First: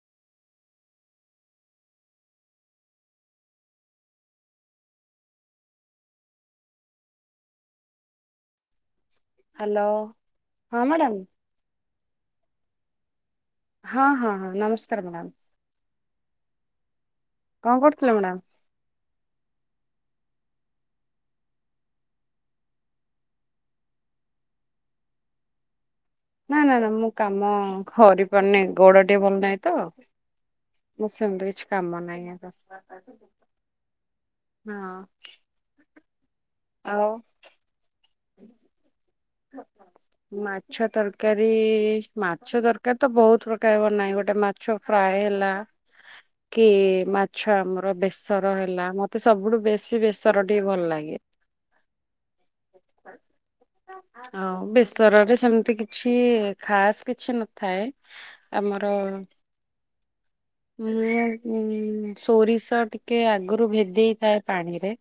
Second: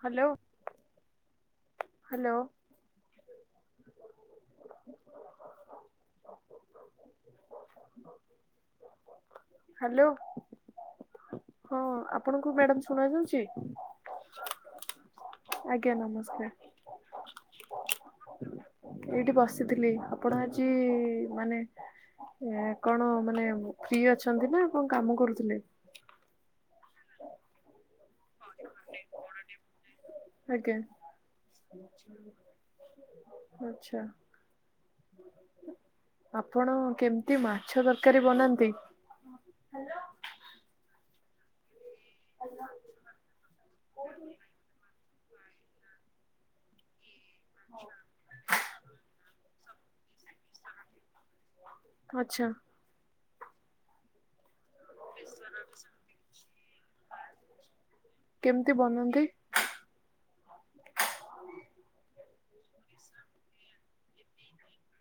Hello? Hello [inaudible] [inaudible] hello ହଁ madam. ହଁ ଆପଣଙ୍କୁ ମ୍ୟାଡାମ ଶୁଣା ଯାଉଛି? ହଁ ହଁ ହଁ ନମସ୍କାର ମ୍ୟାଡ଼ାମ ଆଜ୍ଞା ନମସ୍କାର। କଣ କରୁଥିଲେ ମ୍ୟାଡ଼ାାମ? ଏଇଠି ବସିଥିଲି ଆପଣ ଆଜି ମାନେ ଏ କଣ ମାନେ ଫ୍ରି ଅଛନ୍ତି ନା କଣ କାମ କରୁଥିଲେ। ନା ନା ନା ମୁଁ କାମ କରିପାରୁନି ଗୋଡ ଟିକେ ଭଲ ନାହିଁ ତ ଆଜ୍ଞା ମୋ ସେମିତି କିଛି କାମ ନାଇ ଆକା। ଆଚ୍ଛା ହଁ ଆପଣ ଆଉ କେମିତି ମାଛ ତରକାରୀ ବନାନ୍ତି? ମାଛ ତରକାରୀ ମାଛ ତରକାରୀ ତ ବହୁତ ପ୍ରକା ର ବନାଏ ଗୋଟେ ମାଛ ଫ୍ରାଏ ହେଲା କି ମା ଛ ଆମର ବେସର ହେଲା ମତେ ସବୁଠୁ ବେଶୀ ବେସର ଟିକେ ଭଲ ଲାଗେ। ଆଛା। ଆଉ ବେସରରେ ସେମିତି କିଛି ଖାସ୍ କିଛି ନଥାଏ। କେମିତି ବନଉନ୍ତି। ଉଁ ଉଁ ସୋରିଷ ଟିକେ ଆଗରୁ ଭେଦେଇ ଥାଏ ପାଣି ରେ।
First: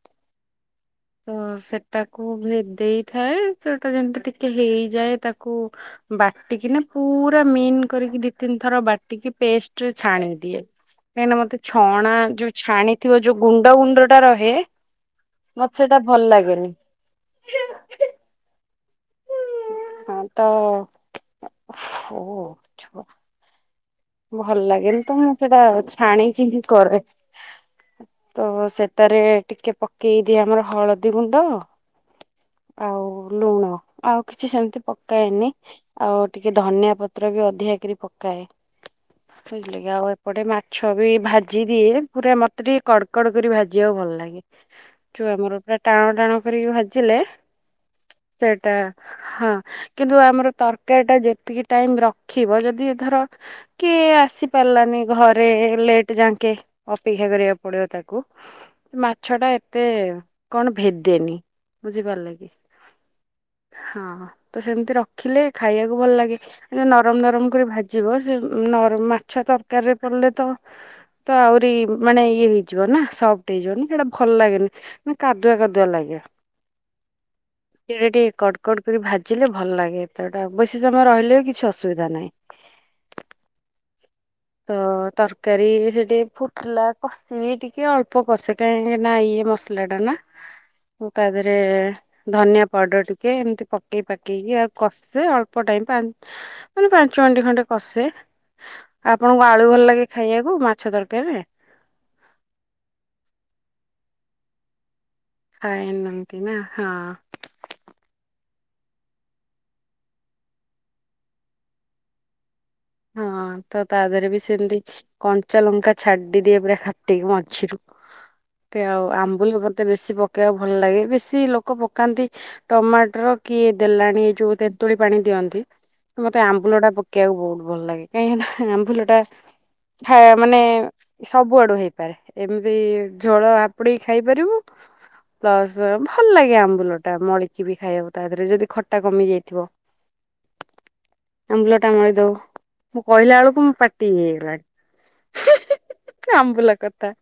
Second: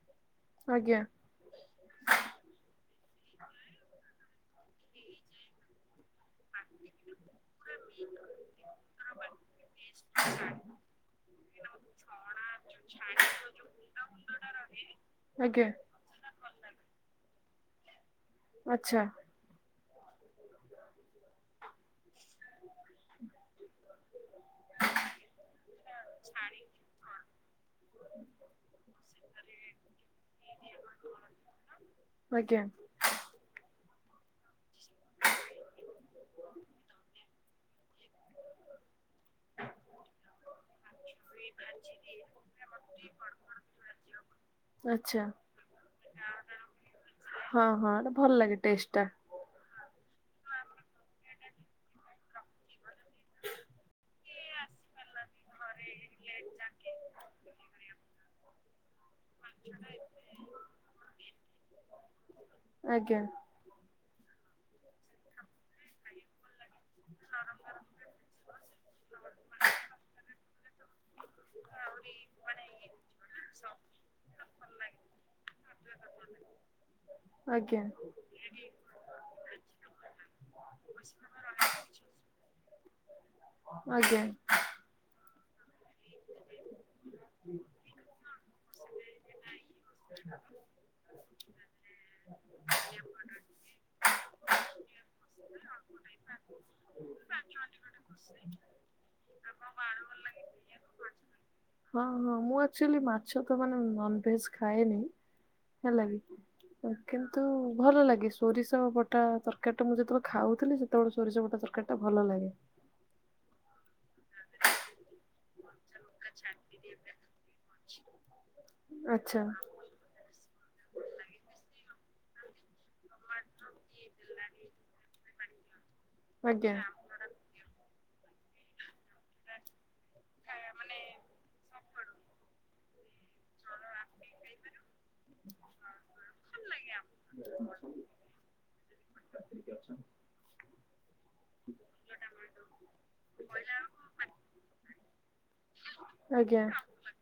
ଆଜ୍ଞା। ତ ସେଟାକୁ ଭେଦେଇଥାଏ ସେଟା ଯେମିତି ଟିକେ ହେଇଯାଏ ତାକୁ ବାଟିକି ନା ପୁରା ମିନ୍ କରିକି ଦି ତିନି ଥର ବାଟିକି ପେଷ୍ଟ ରେ ଛାଣି ଦିଏ। କାହିଁକିନା ମତେ ଛଣା ଯୋଉ ଛାଣିଥିବ ଯୋଉ ଗୁଣ୍ଡ ଗୁଣ୍ଡ ଟା ରହେ ଆଜ୍ଞା ମତେ ସେଟା ଭଲ ଲାଗେନି। ଆଛା। ହଁ ତ ଓହୋ ଛୁଆ ଭଲ ଲାଗେନି ତ ମୁଁ ସେଇଟା ଛାଣିକି ହିଁ କରେ। ତ ସେତାରେ ଟିକେ ପକେଇ ଦିଏ ଆମର ହଳଦୀ ଗୁଣ୍ଡ। ଆଜ୍ଞା। ଆଉ ଲୁଣ ଆଉ କିଛି ସେମିତି ପକାଏନି। ଆଉ ଟିକେ ଧନିଆ ପତ୍ର ବି ଅଧିକା କରି ପକାଏ। ସେଇଥିଲାଗି ଆଉ ଏ ପଟେ ମାଛ ବି ଭାଜି ଦିଏ ପୁରା ମତେ ଟିକେ କଡ କଡ କରି ଭାଜିବାକୁ ଭଲ ଲାଗେ। ଆଚ୍ଛା ଯଉ ଆମର ପୁରା ଟାଣ ଟାଣ କରିକି ଭାଜିଲେ ହଁ ହଁ ଏଟା ଭଲ ଲାଗେ ସେଇଟା ଟେଷ୍ଟ ଟା ହଁ। କିନ୍ତୁ ଆମର ତରକାରୀ ଟା ଯେତିକି ଟାଇମ ରଖିବ ଯଦି ଧର କିଏ ଆସି ପାରିଲାନି ଘ ରେ ଲେଟ ଯାଙ୍କେ ଅପେକ୍ଷା କରିବାକୁ ପଡିବ ତାକୁ ମାଛ ଟା ଏତେ କଣ ଭେଦେନି ବୁଝିପାରିଲେ। ଆଜ୍ଞା। ହଁ ତ ସେମିତି ରଖିଲେ ଖାଇବାକୁ ଭଲ ଲାଗେ ନରମ ନରମ କରି ଭାଜିବ ସେ ନରମ ମାଛ ତରକାରୀରେ ପଡ଼ିଲେ ତ ତ ଆହୁରି ମାନେ ଇଏ ହେଇଯିବ ନା ସପ ଫ୍ଟ ହେଇ ଯିବନା ସେଇଟା ଭଲ ଲାଗେନି। ନା କାଦୁଆ କାଦୁଆ ଲାଗେ ଆଜ୍ଞା ଏଇଡା ଟିକେ କଡ କଡ କରି ଭାଜିଲେ ଭଲ ଲାଗେ ତ ଏଇଟା ବେଶୀ ସମୟ ରହିଲେ ବି କିଛି ଅସୁବିଧା ନାହିଁ। ଆଜ୍ଞା। ତ ତରକାରୀ ସେ ଟିକେ ଫୁଟିଲା କଷିବି ଟିକେ ଅଳ୍ପ କଷେ କାହିଁକି ନା ଇଏ ମସ ଲା ଟାନା କୁ ତାପରେ ଧନିଆ ପାଉଡର ଟିକେ ଏମତି ପକେଇ ପାକେଇକି ଆଉ କଷେ ଅଳ୍ପ ଟାଇମ୍ ପା ମାନେ ପାଞ୍ଚ ମିନିଟ୍ ଖଣ୍ଡେ କଷେ ଆପଣଙ୍କୁ ଆଳୁ ଭଲ ଲାଗେ ଖାଇବାକୁ ମାଛ ତରକାରୀ ରେ। ହଁ ହଁ ମୁଁ ଏକ୍ଚୁଆଲି ମାଛ ତ ମାନେ ନନ ଭେଜ ଖାଏନି ହେଲାକି ଖାଏନାହାନ୍ତି ନା ହଁ ତ କି ନ୍ତୁ ଭଲ ଲାଗେ ସୋରିଷ ବଟା ତରକାରୀ ଟା ମୁଁ ଯେତେବେଳେ ଖାଉଥିଲି ସେତେବେଳେ ସୋରିଷ ବଟା ତରକାରୀ ଟା ଭଲ ଲାଗେ। ହଁ ତ ତା ଦେହରେ ବି ସେମତି କଞ୍ଚା ଲଙ୍କା ଛାଡିଦିଏ ପୁରା କାଟକି ମଝିରୁ ଏମିତି ଆଚ୍ଛା। ଆମ୍ବୁଲ ତ ମୋତେ ବେଶୀ ପକେଇବାକୁ ଭଲ ଲାଗେନୀ ବେଶୀ ଲୋକ ପକାନ୍ତି ଟମାଟର କି ଦେଲାଣି ଯୋଉ ତେନ୍ତୁଳି ପାଣି ଦିଅନ୍ତି। ମତେ ଆଜ୍ଞା। ଆମ୍ବୁଲ ଟା ପକେଇବାକୁ ବହୁତ ଭଲ ଲାଗେ କାହିଁକିନା ଆମ୍ବୁଲ ଟା ଥାଏ ମାନେ ସବୁଆଡୁ ହେଇପାରେ ଏମିତି ଝୋଳ ଆପୁଡିକି ଖାଇପାରିବୁ ପ୍ଲସ ଭଲ ଲାଗେ ଆମ୍ବୁଲ ଟା ମଳିକି ବି ଖାଇବାକୁ ତା ଦେହରେ ଯଦି ଖଟା କମି ଯାଇଥିବ। [unintelligible] ଆମ୍ବୁଲ ଟା ମଳି ଦଉ ମୁଁ କହିଲା ବେଳକୁଁ ପାଟି ହେଇ ହେଇଗଲାଣି ଆଜ୍ଞା। ଆମ୍ବୁଲା କଥା।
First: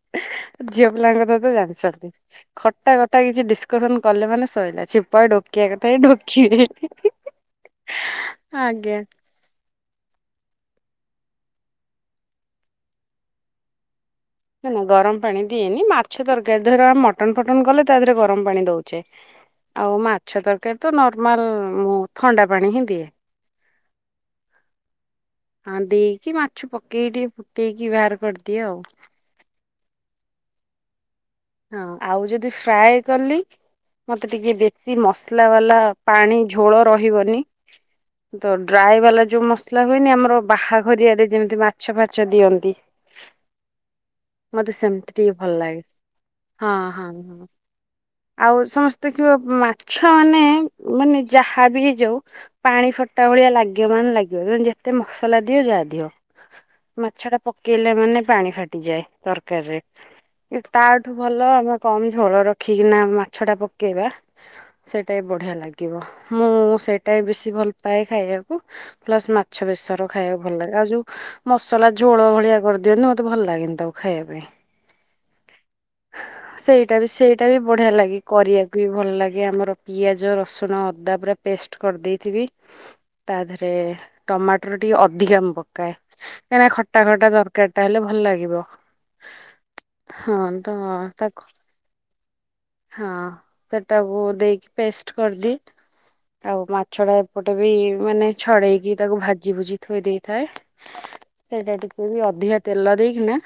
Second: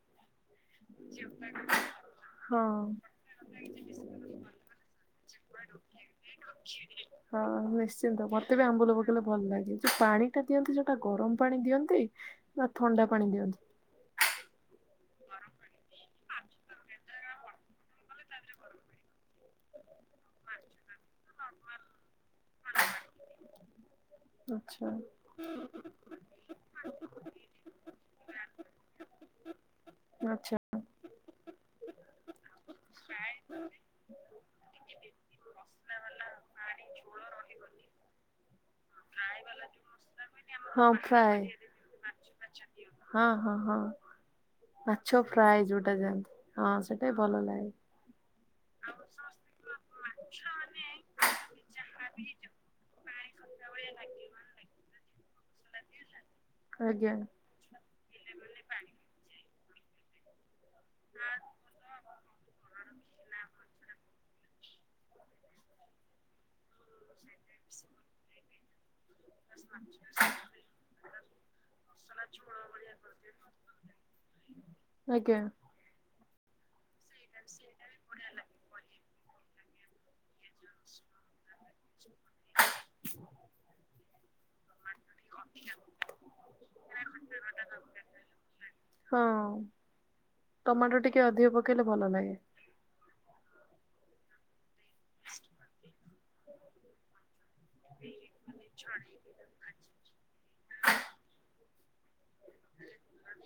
ଝିଅ ପିଲାଙ୍କ ତ ତ ଜାଣିଛନ୍ତି ହଁ। ଖଟା ଖଟା କିଛି ଡିସକସନ କଲେ ମାନେ ସରିଲାଛି। [inaudible] ହଁ ନିଶ୍ଚିନ୍ତ ମତେ ବି ଆମ୍ବୁଲ ଆଜ୍ଞା। ପକେଇ ଭଲ ଲାଗେ ଯୋଉ ପାଣି ଟା ଦିଅନ୍ତି ଯୋଉଟା ଗରମ ପାଣି ଦିଅନ୍ତି ନା ଥଣ୍ଡା ପାଣି ଦିଅନ୍ତି? ନା ନା ଗରମ ପାଣି ଦିଏନି ମା ମାଛ ତରକାରୀ ଧର ଆମେ ମଟନ ଫଟନ କଲେ ତା ଦେହରେ ଗରମ ପାଣି ଦଉଛେ। ଆଉ ମା ମାଛ ତରକାରୀ ତ ନର୍ମାଲ ମୁଁ ଥଣ୍ଡା ପାଣି ହିଁ ଦିଏ। ଆଚ୍ଛା। [unintelligible] କାଧେଇକି ମାଛ ପକେଇ ଟିଏ ଫୁଟେଇକି ବାହାର କରିଦିଏ ଆଉ। ଆଚଛା। ହଁ ଆଉ ଯଦି ଫ୍ରାଏ କଲି ମତେ ଟିକେ ବେଶୀ ମସଲା ବାଲା ପାଣି ଝୋଳ ରହିବନି ଡ୍ରାଏ ବାଲା ଯୋଉ ମସଲା ହୁଏନି ଆମର ହଁ ବାହାଘରିଆରେ ଫ୍ରାଏ। ଯେମିତି ମାଛ ଫାଚ ଦିଅନ୍ତି। ହଁ, ହଁ, ହଁ ମତେ ସେମିତି ମାଛ ଟିକେ ଭଲ ପ୍ରାୟ ଲାଗେ ଯୋଉଟା ଯୋ ହଁ ସେଟା ଭଲ ଲାଗେ। ଆଉ ସମସ୍ତେ କି ମାଛ ମାନେ ମାନେ ଯାହାବି ହେଇଯାଉ। ପାଣି ଫଟା ଭଳିଆ ଲାଗିବ ମାନେ ଲାଗିବ। ଏତେ ମସଲା ଦିଅ ଯାହା ଦିଅ ଆଜ୍ଞା ମାଛ ଟା ପକେଇଲେ ମାନେ ପାଣି ଫାଟିଯାଏ। ତରକାରୀ [inaudible] ତାଠୁ ଭଲ ଆମେ କମ ଝୋଳ ରଖିକିନା ମାଛ ଟା ପକେଇବା। ସେଇଟା ବଢିଆ ଲାଗିବ ମୁଁ ସେଇଟା ବେଶୀ ଭଲ ପାଏ ଖାଇବାକୂ। ପ୍ଲସ ମାଛ ବେସର ଖାଇବାକୁ ଭଲ ଲାଗେ ଆଉ ଯୋଉ ମସଲା ଝୋଳ ଭଳିଆ କରିଦିଅନ୍ତି ମତେ ଭଲ ଲାଗେନି ତାକୁ ଖାଇବା ପାଇଁ। ଆଜ୍ଞା। ସେଇଟା ବି ସେଇଟା ବି ବଢିଆ ଲାଗେ କରିବାକୁ ବି ଭଲ ଲାଗେ। ଆମର ପିଆଜ ରସୁଣ ଅଦା ପୁରା ପେଷ୍ଟ କରିଦେଇଥିବି ତା ଦେରେ ଟମାଟୋ ପ ଟିକେ ଅଧିକା ମୁଁ ପକାଏ କାହିଁକି ଖଟା ଖଟା ଦରକାର ଟା ହେଲେ ଭଲ ଲାଗିବ। ହଁ ହଁ ତ ଟମାଟୋ ଟିକେ ତାକୁ ଅଧିକ ପକେଇଲେ ଭଲ ଲାଗେ। ହଁ, ସେଟାକୁୁ ଦେଇକି ପେଷ୍ଟ କରିଦିଏ ଆଉ। ଛଡା ଏପଟେ ବି ମାନେ ଛଡେଇକି ତାକୁ ଭାଜି ଭୁଜି ଥୋଇ ଦେଇଥାଏ। ସେଇଟା ଟିକେ ବି ଅଧିକା ତେଲ ଦେଇକିନା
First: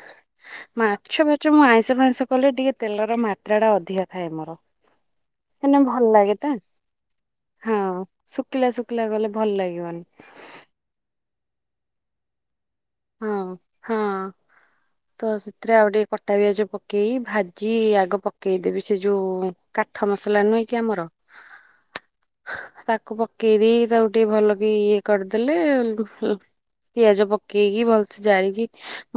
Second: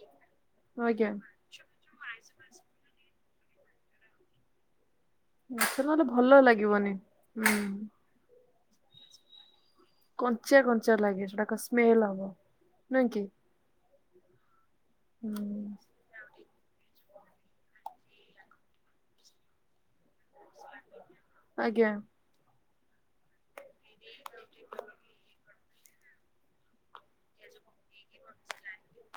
ଆଜ୍ଞା ମାଛ ଭଜ ମୁଁ ଆଇଁଷ ଫାଇଁସ କଲେ ଟିକେ ତେଲର ମାତ୍ରା ଟା ଅଧିକା ଥାଏ ମୋର। ମାଛ ହେନା ନହେଲେ ଭଲ ଲାଗେ। ତା ଲାଗିବନି ହୁଁ। ହଁ ଶୁଖିଲା ଶୁଖିଲା ଗଲେ ଭଲ ଲାଗିବନି। କଞ୍ଚା କଞ୍ଚା ଲାଗେ ସେଟା ସ୍ମେଲ ହବ। ନୁହେଁ କି ହଁ ହଁ ତ ହୁଁ ସେଥିରେ ଆଉଟିଏ କଟା ପିଆଜ ପକେଇ ଭାଜି ଆଗ ପକେଇଦେବି ସେ ଯୋଉ କାଠ ମସଲା ନୁହେଁ କି ଆମର। ଆଜ୍ଞା ତାକୁ ପକେଇ ଦେଇ ତାକୁ ଟିକେ ଭଲ କି ଇଏ କରିଦେଲେ [unintelligible] ପିଆଜ ପ ପକେଇକି ଭଲସେ ଜାରିକି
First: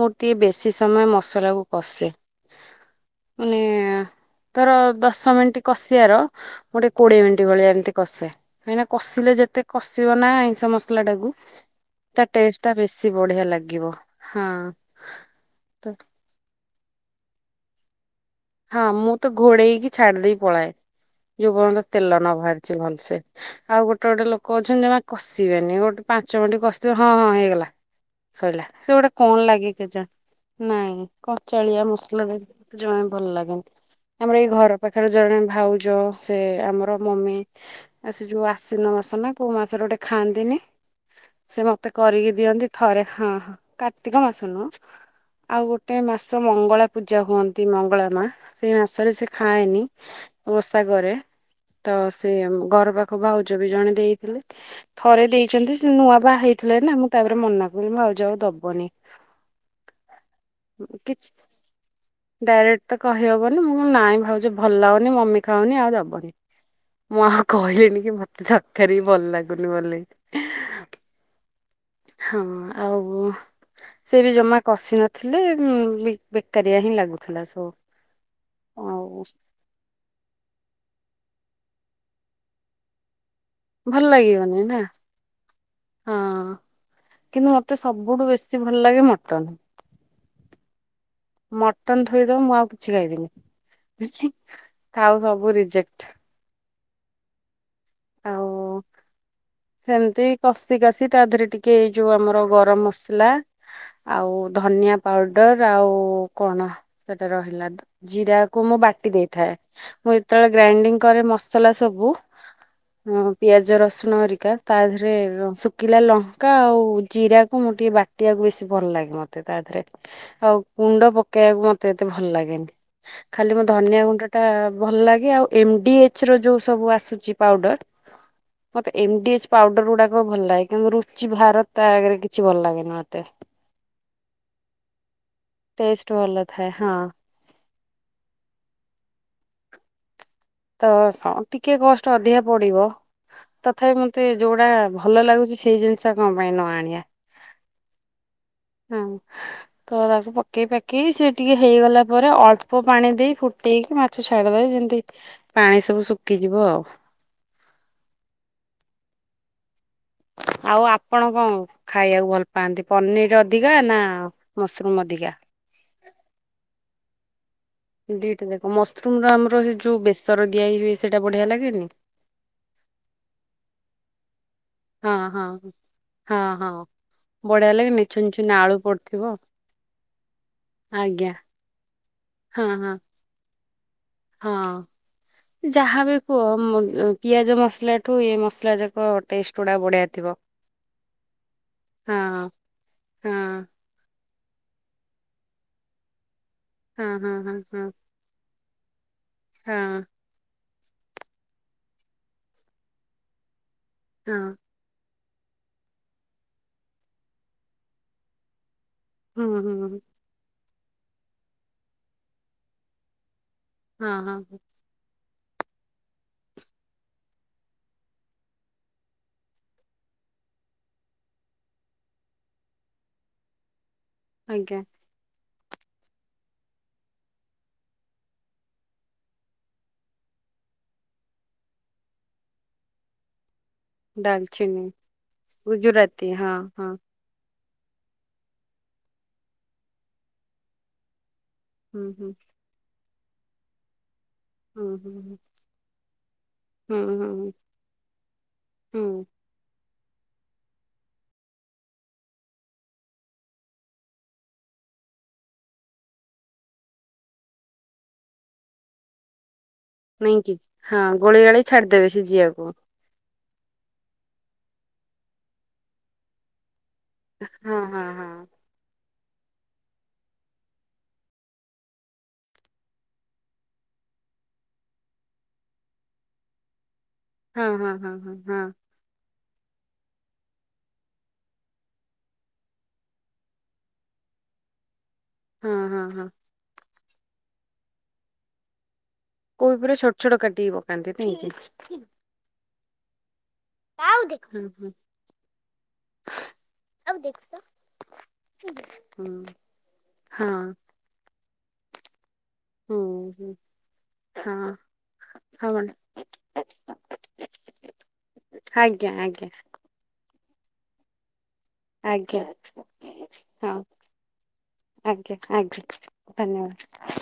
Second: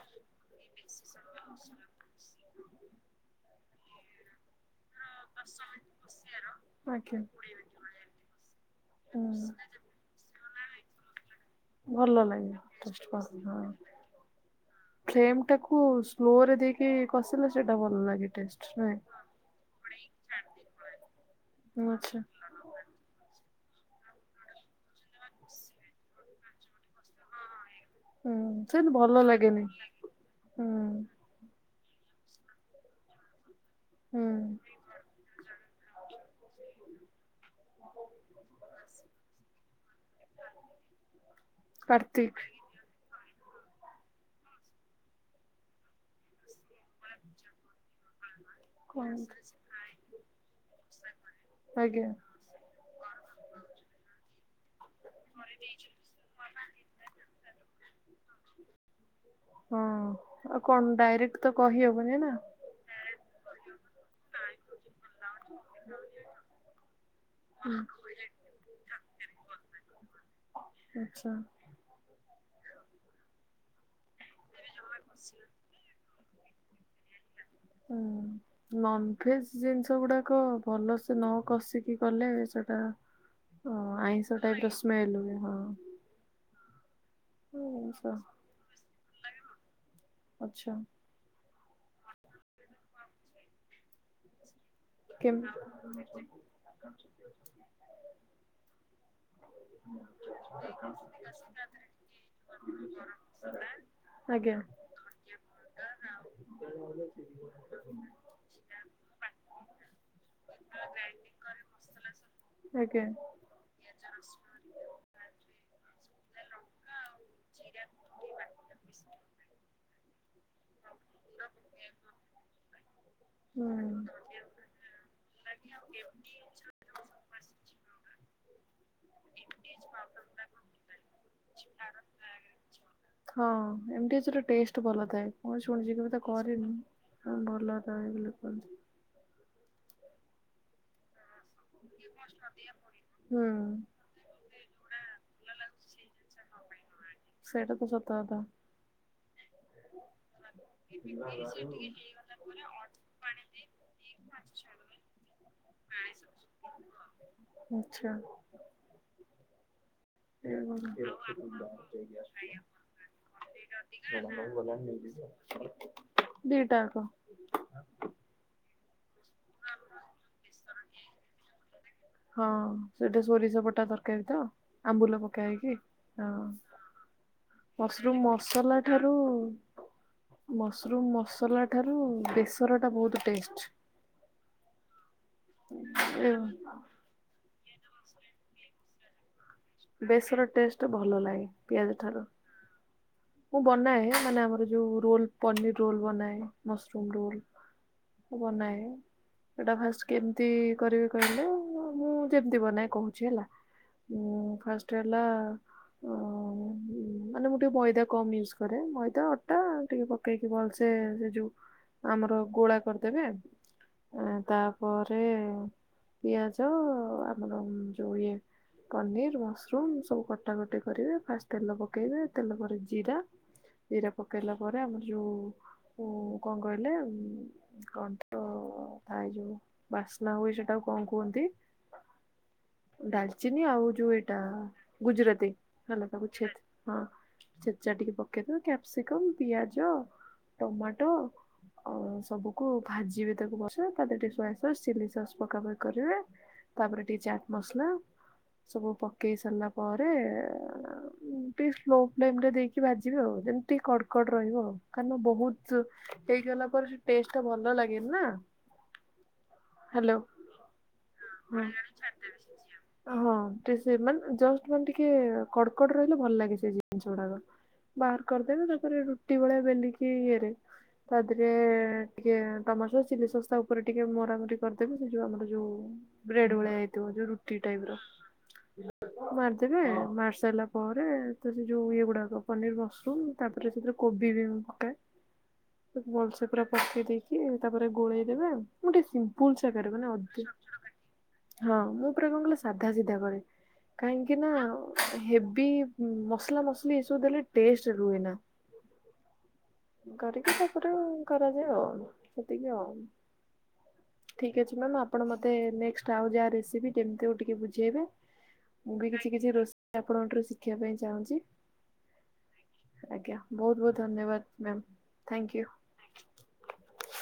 ମୁଁ ଟିକେ ବେଶୀ ସମୟ ମସଲା କୁ କଷେ। ମାନେ ତୋର ଦଶ ମିନିଟ କଷିଆର ମୁଁ ଟିକେ ଆଜ୍ଞା କୋଡିଏ ମିନିଟ୍ ଭଳିଆ ଏମିତି କଷେ କାହିଁକି ନାଆ କଷିଲେ ଯେତେ ହୁଁ। କଷ ଯୋଉନା ଆଇଁଷ ମସଲା ଟାକୁ ତା ଭଲ ଟା ଲାଗିବ ବେଶୀ ଟେଷ୍ଟ ବଢିଆ କର। ଲାଗିବ। ହଁ ଫ୍ଲେମ ଟାକୁ ତ ସ୍ଲୋ ରେ ଦେଇକି କସିଲେ ସେଟା ଭଲ ଲାଗେ ଟେଷ୍ଟ ହଁ ନାଇଁ। ମୁଁ ତ ଘୋଡେଇକି ଛାଡି ଦେଇ ପଳାଇ ଯୋଉ ପର୍ଯ୍ୟନ୍ତ ଆଚ୍ଛା ତେଲ ନ ବାହାରିଛି। ଭଲସେ ଆଉ ଗୋଟେ ଗୋଟେ ଲୋକ ଅଛନ୍ତି ଜମା କଷିବେନି ଗୋଟେ ପାଞ୍ଚ ମିନିଟ୍ କଷି ହଁ ହଁ ହେଇଗଲା ହୁଁ ସଇଲା ସେମିତି ସେ ଗୁଡା ଭଲ କଅନ ଲାଗେନି ଲାଗେ ହୁଁ କେଜାଣି କଞ୍ଚାଲିଆ ମସଲା ବି ଜଣେ ଭଲ ଲାଗେ। ହୁଁ ଆମର ଏଇ ଘର ପାଖରେ ଜଣେ ଭାଉଜ ସେ ଆମର ମମି ଆଉ ସେ ଯୋଉ ଆଶିନ ମାସ ରେ କୋଉ ମାସରେ ଗୋଟେ ଖାଆନ୍ତିନି ସେ ମତେ କରିକି କାର୍ତ୍ତିକ। ଦିଅନ୍ତି। ଥରେ ହଁ କାର୍ତ୍ତିକ ମାସ ନୁହଁ ଆଉ ଗୋଟେ ମାସ ମଙ୍ଗଳା ପୂଜା ହୁଅନ୍ତି। ମଙ୍ଗଳା ସେଇ ମାସରେ କଣ? ସେ ଖାଏନି ଓଷା କରେ ତ ଆଜ୍ଞା ସେ ଘର ପାଖକୁ ଭାଉଜ ବି ଜଣେ ଦେଇଥିଲେ। ଥରେ ଦେଇଛନ୍ତି ସେ ନୂଆ ବାହା ହେଇଥିଲେ ନା ମୁଁ ତାପରେ ମନାକରଲି ଭାଉଜ ଆଉ ଦବନି। ହଁ ଆଉ କଣ ଡାଇରେକ୍ଟ ତ କହିହବନି ନା। ଏତେ କହିହବନି ମୁଁ କଣ ନାଇଁ ଭାଉଜ ଭଲ ଲାଗୁନି ମମି ଖାଉନି ଆଉ ଦବନି। ମୁଁ କହିଲେଣି କି ମତେ ତରକାରୀ ବି ଭଲ ଲାଗୁନି ବୋଲି। ଆଛା ହଁ ଆଉ ସେ ବି ଜମା କଷି ନଥିଲେ ବେକାରିଆ ହିଁ ଲାଗୁଥିଲା ସବୁ। ଉ ନନ୍ ଆଉ ଭେଜ ଜିନିଷ ଗୁଡାକ ଭଲସେ ନ କଷିକି କଲେ ସେଟା ହଁ ଭଲ ଆଇଁଷ ଲାଗିବନି ଟାଇପ ର ନା ସ୍ମେଲ ହୁଏ। ହଁ ହଁ କିନ୍ତୁ ମତେ ଜିନିଷ ସବୁଠୁ ବେଶୀ ଭଲ ଲାଗେ ମଟନ। ଆଛା ମଟନ ଥୋଇଦବ ମୁଁ ଆଉ କିଛି ଖାଇବିନି ଆଉ କେମ ସବୁ ରିଜେକ୍ଟ। ଆଉ ହ ସେମିତି କଷି କାଷି ତା ଦେହରେ ଟିକେ ଏଇ ଯୋଉ ଆମର ଗରମ ମସଲା ଆଉ ଆଜ୍ଞା ଧନିଆ ପାଉଡର ଆଉ କଣ ସେଟା ରହିଲା ଟି ଜିରା କୁ ମୁଁ ବାଟି ଦେଇଥାଏ ମୁଁ ଯେତେବେଳେ ଗ୍ରାଇଣ୍ଡିଙ୍ଗ କରେ ମସଲା ସବୁ ଆଜ୍ଞା ହଁ ପିଆଜ ରସୁଣ ହେରିକା ତା ଦେହରେ ରସୁ ଶୁଖିଲା ଲଙ୍କା ଆଉ ଜିରାକୁ ମୁଁ ଟିକେ ବାଟିବାକୁ ବେଶୀ ଭଲ ଲାଗେ ମତେ ତା ଦେହରେ। ଆଉ ଗୁଣ୍ଡ ପକେଇବାକୁ ମତେ ଏତେ ଭଲ ଲାଗେନି। ଖାଲି ମୋ ଧନିଆ ହୁଁ। ଗୁଣ୍ଡ ଟା ଭଲ ଲାଗେ ଆଉ ଏମଡି ଏଚ ର ଯୋଉ ସବୁ ଆସୁଛି ପାଉଡର ମତେ ଏମ ଡି ଏଚ ପାଉଡର ଗୁଡାକ ଭଲ ଲାଗେ। କିନ୍ତୁ ରୁଚି ଭାରତ ତା ଆଗରେ କିଛି ଭଲ ଲାଗେନା। ହ ଏମ ଡି ଏଚ ଟେଷ୍ଟ ଭାଲଥାଏ ମୁଁ ସୁନିଚି ଟେଷ୍ଟ କେବେ ଭଲ ଥାଏ କରିନି। ହଁ ଭଲ ଥାଏ ବୋଲି କହୁଚି। ତ ଟିକେ କଷ୍ଟ ଅଧିକା ପଡିବ। ହୁଁ ତଥାପି ମତେ ଯୋଉଟା ଭଲ ଲାଗୁଛି ସେଇ ଜିନିଷ କଣ ପାଇଁ ନ ଆଣିବା। ସେଇଟା ତ ସତକଥା। ହଁ ତ ତାକୁ ପକେଇ ପକେଇ ସେ ଟିକେ ହେଇଗଲା ପରେ ଅଳପ ପ ପାଣି ଦେଇ ଫୁଟେଇକି ମାଛ ଛାଡ଼ିଦବା ଯେମିତି ପାଣି ସବୁ ଶୁଖିଯିବ ଆଉ। ଆଛା ଆଉ ଆପଣ କଣ ଖାଇବାକୁ ଭଲ ପାଆନ୍ତି ପନିର ଅଧିକା ନା ମସରୁମ ଅଧିକା? [inaudible] ଦିଟାକ ଦିଟା ଯାକ ମସରୁମ ର ଆମର ସେ ଯଉ ବେସ ଦିଆ ହୁଏ ସେଇଟା ବଢିଆ ଲାଗେନି? ହଁ ସେଟା ସୋରିଷ ପଟା ତରକାରୀ ତ, ହଁ ଆମ୍ବୁଲ ପକ ହଁ। ହେଇକି? ହଁ ବଢିଆ ଲାଗେନି ମସରୁମ ଛୁନ ଛୁନ ଆଳୁ ମସଲା ଠାରୁ ପଡିଥିବ ମସରୁମ୍ ଆଜ୍ଞା ମସଲା ଠାରୁ ହଁ ବେସର ଟା ହଁ ବହୁତ ଟେଷ୍ଟ। ହଁ ଯାହାବ କୁହ ପିଆଜ ମସଲା ଠୁ ଏ ମସଲା ଯାକ ଟେଷ୍ଟ। ଗୁଡା ବଢିଆ ଥିବ। ବେଶର ଟେଷ୍ଟ ଭଲ ଲାଗେ ପିଆଜ ହଁ ଠାରୁ। ହଁ ମୁଁ ବନାଏ ମାନେ ଆମର ଯୋଉ ରୋଲ ପନିର ରୋଲ ବନାଏ ମସରୁମ ହଁ ହଁ ରୋଲ। ହଁ ହଁ ବନାଏ ସେଟା ହଁ ଫାଷ୍ଟ କେମିତି କରିବେ କହିଲେ ମୁଁ ଯେମିତି ବନାଏ କହୁଛି ହେଲା? ହଁ ଫାଷ୍ଟ ମୁ ଟିକେ ମଇଦା କମ୍ ଇଉଜୁ କରେ ହୁଁ ଅଟା ହୁଁ। ହୁଁ। ଟିକେ ପକେଇକି ଭଲସେ ସେ ଯୋଉ ଆମର ଗୋଳା କରିଦେବେ। ହଁ ଆ ହଁ ତାପରେ ପିଆଜ ଆମର ଯୋଉ ଇଏ ପନିର୍ ମସରୁମ୍ ସବୁ କଟାକଟି କରିବେ ଫାଷ୍ଟେ ତେଲ ପକେଇବେ ତେଲ ପରେ ଜିରା ଜିରା ପକେଇଲା ଆଜ୍ଞା ପରେ ଆମର ଯୋଉ କଣ କହିଲ କଣ ତ ଥାଏ ଯୋଉ ବାସ୍ନା ହୁଏ ସେଟାକୁ କଣ କୁହନ୍ତି ଡାଲଚିନି ଆଉ ଯୋଉ ଏଇଟା ଡାଲଚିନି ଗୁଜୁରାତି ହେଲା ଗୁଜୁରାତି ତାକୁ ହଁ ଛେଚ୍ ହଁ। ଛେଚା ଟିକେ ପକେଇଦେବେ କ୍ୟାପସିକମ୍ ପିଆଜ ଟମାଟୋ ହୁଁ ଅ ହୁଁ ସବୁକୁ ଭାଜିିବେ ତାକୁ ବସି ତାପରେ ଟିକେ ସୋୟା ସସ୍‌ ଓ ହୁଁ ସିଲ୍ଲୀ ହୁଁ ସସ୍ ପକା ପକି କରିବେ ହୁଁ ତାପରେ ଟିକେ ହୁଁ ହୁଁ ଚାଟ୍ ମସଲା ସବୁ ହୁଁ ପକେଇ ସାରିଲା ପରେ ଟିକେ ସ୍ଲୋ ଫ୍ଲେମ୍ ରେ ଦେଇକି ଭାଜିବେ ଆଉ ଯେମିତି କଡ଼କଡ ରହିବ ଆଉ କାରଣ ବୋହୁତ୍ ହେଇଗଲା ପରେ ସେ ଟେଷ୍ଟେ ଟା ଭଲ ଲାଗେନି ନା। ହ୍ୟାଲୋ ନାଇଁ କି ହଁ ଗୋଳି ହଁ। ଗାଳିକି ଛାଡିଦେବେ ସେ ଝିଅ କୁ। ସିଝିବାକୁ। ହଁ ସେ ମାନେ ଜଷ୍ଟ ମାନେ ଟିକେ କଡ଼କଡ ରହିଲେ ଭଲ ଲାଗେ ସେ ଯେ ଯୋଡ଼ାକ ହଁ ହଁ ବାହାର ହଁ କରିଦେବେ ତାପରେ ରୁଟି ଭଳିଆ ବେଲିକି ଇଏରେ ତ ଏଥିରେ ଟିକେ ଟମାଟ ସସ୍‌ ଚିଲ୍ଲୀ ସସ୍ ଉପରେ ଟିକେ ମରାମରି କରିଦେବେ ସେ ଯୋଉ ଆମର ଯୋଉ। ବ୍ରେଡ଼ ଭଳିଆ ହେଇଥିବ ଯୋଉ ରୁ ଟି ହଁ ଟାଇମ୍ ହଁ ର ହଁ ହଁ ମାରିଦେବେ ମାରି ସାରିଲା ପରେ ତ ସେ ଯୋଉ ଇଏ ଗୁଡାକ ପନିର ମସରୁମ୍ ତାପରେ ସେଥିରେ କୋବି ବି ମୁଁ ପକାଏ। ହଁ ହଁ ହଁ ବଲସେ ପୁରା ପକେଇ ଦେଇକି ତାପରେ ଗୋଳେଇ ଦେବେ ମୁଁ ଟିକେ ସିମ୍ କୋନ୍‌ ସା କୋବି ଗାରେ ପୁରା ମାନେ ଛୋଟ ଛୋଟ ଅଧେ କାଟିକି ପକାନ୍ତି ନାଇଁ କି? ହଁ ମୁଁ ପୁରା କଣ ସେ ସାଧା ସିଧା କରେ ହଁ କାହିଁକି ନା ହେବି ମସଲା ମସଲି ଏସବୁ ଦେଲେ ଟେଷ୍ଟେ ରୁହେନା। ଆଉ କରାଯାଏ ଆଉ। ସେତିକି ଆଉ। ହୁଁ ହୁଁ। ଠିକ୍ ହଁ ଅଛି ମ୍ୟାମ୍ ଆପଣ ମତେ ହଁ ମ୍ୟାଡ଼ାମ। ନେଷ୍ଟେ ଆଉ ଯାହା ରେସିପି କେମିତି ଆଉ ଟିକେ ବୁଝେଇବେ। ଆଜ୍ଞା ଆଜ୍ଞା। ଆପଣଙ୍କ ଠାରୁ ଶିଖିବା ପାଇଁ ଚାହୁଁଛି। ଆଜ୍ଞା ଆଜ୍ଞା ବହୁତ ହଁ ବହୁତ ଧନ୍ୟବାଦ ମ୍ୟାମ୍ ଆଜ୍ଞା ଥ୍ୟାଙ୍କ ୟୁ। ଆଜ୍ଞା। ଧନ୍ୟବାଦ।